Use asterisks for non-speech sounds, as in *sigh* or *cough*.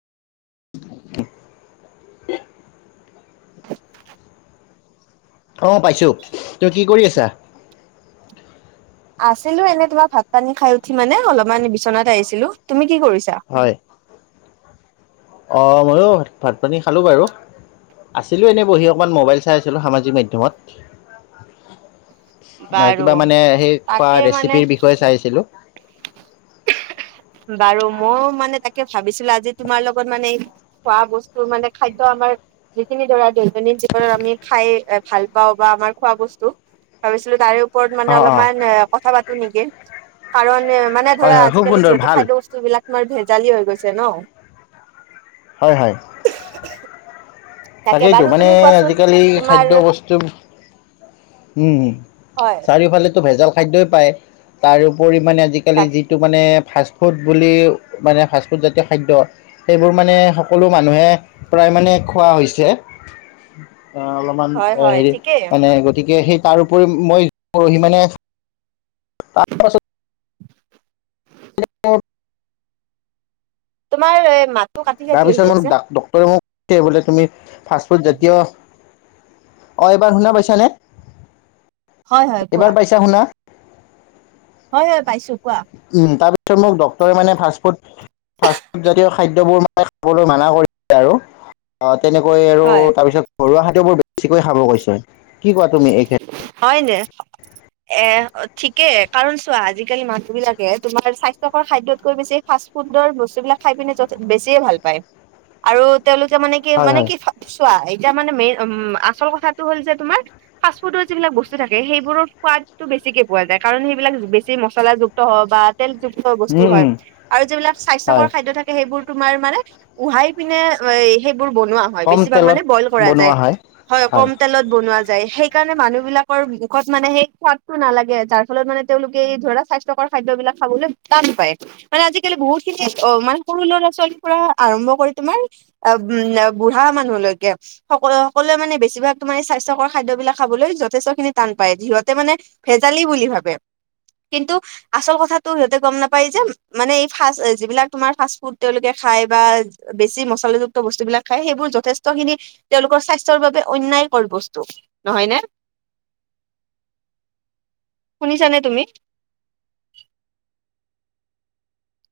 অ' পাইছোঁ। তই কি কৰি আছা? আছিলোঁ এনে তোমাৰ ভাত-পানী খাই উঠি মানে অলপমান বিচনাত আহিছিলোঁ। তুমি কি কৰিছা? হয় অ' মইয়ো ভাত-পানী খালোঁ বাৰু। আছিলোঁ এনেই বহি অকণমান মোবাইল চাই আছিলোঁ সামাজিক মাধ্যমত। অ' বাৰু কিবা মানে সেই খোৱা তাকে মানে ৰেচিপিৰ বিষয়ে চাই আছিলোঁ। বাৰু মইয়ো মানে তাকে ভাবিছিলোঁ আজি তোমাৰ লগত মানে খোৱা বস্তু মানে খাদ্য আমাৰ যিখিনি ধৰা দৈনন্দিন জীৱনত আমি খাই ভাল পাওঁ বা আমাৰ খোৱা বস্তু ভাবিছিলোঁ তাৰে ওপৰত মানে অ', অ', অলপমান এ কথা পাতোঁ নেকি। কাৰণ মানে হয় ধৰা হয় খুব আজিকালি সুন্দৰ যিহেতু ভাল খাদ্য বস্তু বিলাক তোমাৰ ভেজালি হৈ গৈছে ন। হয় হয়। তাকে তাকেইতো বাৰু মানে তুমি কোৱাচোন আজিকালি তোমাৰ খাদ্য বস্তু, উম' উম' হয়। চাৰিও ফালেটো ভেজাল খাদ্যই পায়। তাৰোপৰি মানে আজি কালি তাক যিটো ফাষ্ট ফুড বুলি মানে ফাষ্টফুড জাতীয় খাদ্য সেইবোৰ মানে সকলো মানুহে প্ৰায় মানে খোৱা হৈছে। অলপমান হয় হয় হেৰি ঠিকেই মানে গতিকে সেই তাৰ উপৰি মই পৰহি মানে তাৰ পাছত *inaudible* *unintelligible* তোমাৰ এ মাত তাৰ পিছত মোক ডক্তৰে মোক ক'লে বোলে তুমি ফাষ্ট ফুড জাতীয় অ এইবাৰ শুনা পাইছা নে হয় হয় কোৱা এইবাৰ পাইছা শুনা? হয় হয় পাইছো কোৱা। উম তাৰপিছত মোক ডক্তৰে মানে ফাষ্টফুড ফাষ্টফুডজাতীয় খাদ্যবোৰ মানে খাবলৈ মানা কৰিছে আৰু। অ' তেনেকৈ আৰু হয় তাৰপিছত ঘৰুৱা খাদ্যবোৰ বেছিকৈ খাব কৈছে। কি কোৱা তুমি এই ক্ষেত্ৰত হয় নে? এ ঠিকে, কাৰণ চোৱা আজিকালি মানুহ বিলাকে তোমাৰ স্বাস্থকৰ খাদ্যতকৈ বেছি ফাষ্ট ফুডৰ বস্তুবিলাক খাই পিনে বেছিয়ে ভাল পায়। আৰু তেওঁলোকে মানে কি হয় মানে হয় কি চোৱা এতিয়া মানে মেইন উ আচল কথাটো হ'ল যে তোমাৰ ফাষ্টফুডৰ যিবিলাক বস্তু থাকে সেইবোৰত সোৱাদটো বেছিকে পোৱা যায়। কাৰণ সেইবিলাক বেছি মছলাযুক্ত হয় বা তেল যুক্ত বস্তু উম হয়, উম আৰু যিবিলাক হয় স্বাস্থকৰ খাদ্য থাকে সেইবোৰ তোমাৰ মানে উহাই পিনে সেইবোৰ বনোৱা হয়, কম বেছিভাগ মানে তেলত বইল কৰা যায় বনোৱা হয় হয়, কম তেলত বনোৱা যাই। সেই সেইকাৰণে মানুহ বিলাকৰ মুখত মানে সেই সোৱাদটো নালাগে, যাৰ ফলত মানে তেওঁলোকে ধৰা স্বাস্থ্যকৰ খাদ্যবিলাক খাবলৈ টান পায়, মানে আজিকালি বহুত খিনি অ, মানে সৰু ল'ৰা-ছোৱালীৰ পৰা আৰম্ভ কৰি তোমাৰ অ, উম, বুঢ়া মানুহলৈকে স সকলোৱে মানে বেছিভাগ তোমাৰ স্বাস্থ্যকৰ খাদ্যবিলাক খাবলৈ যথেষ্ট খিনি টান পায়, সিহতে মানে ভেজালি বুলি ভাবে। কিন্তু আচল কথাটো সিহঁতে গম নাপায় যে, মানে এই ফাচ যিবিলাক তোমাৰ ফাষ্ট-ফুড তেওঁলোকে খাই বা বেছি মছলাযুক্ত বস্তুবিলাক খাই, সেইবোৰ যথেষ্টখিনি তেওঁলোকৰ স্বাস্থ্যৰ বাবে অন্যায় কৰ বস্তু। নহয়নে! শুনিছানে তুমি!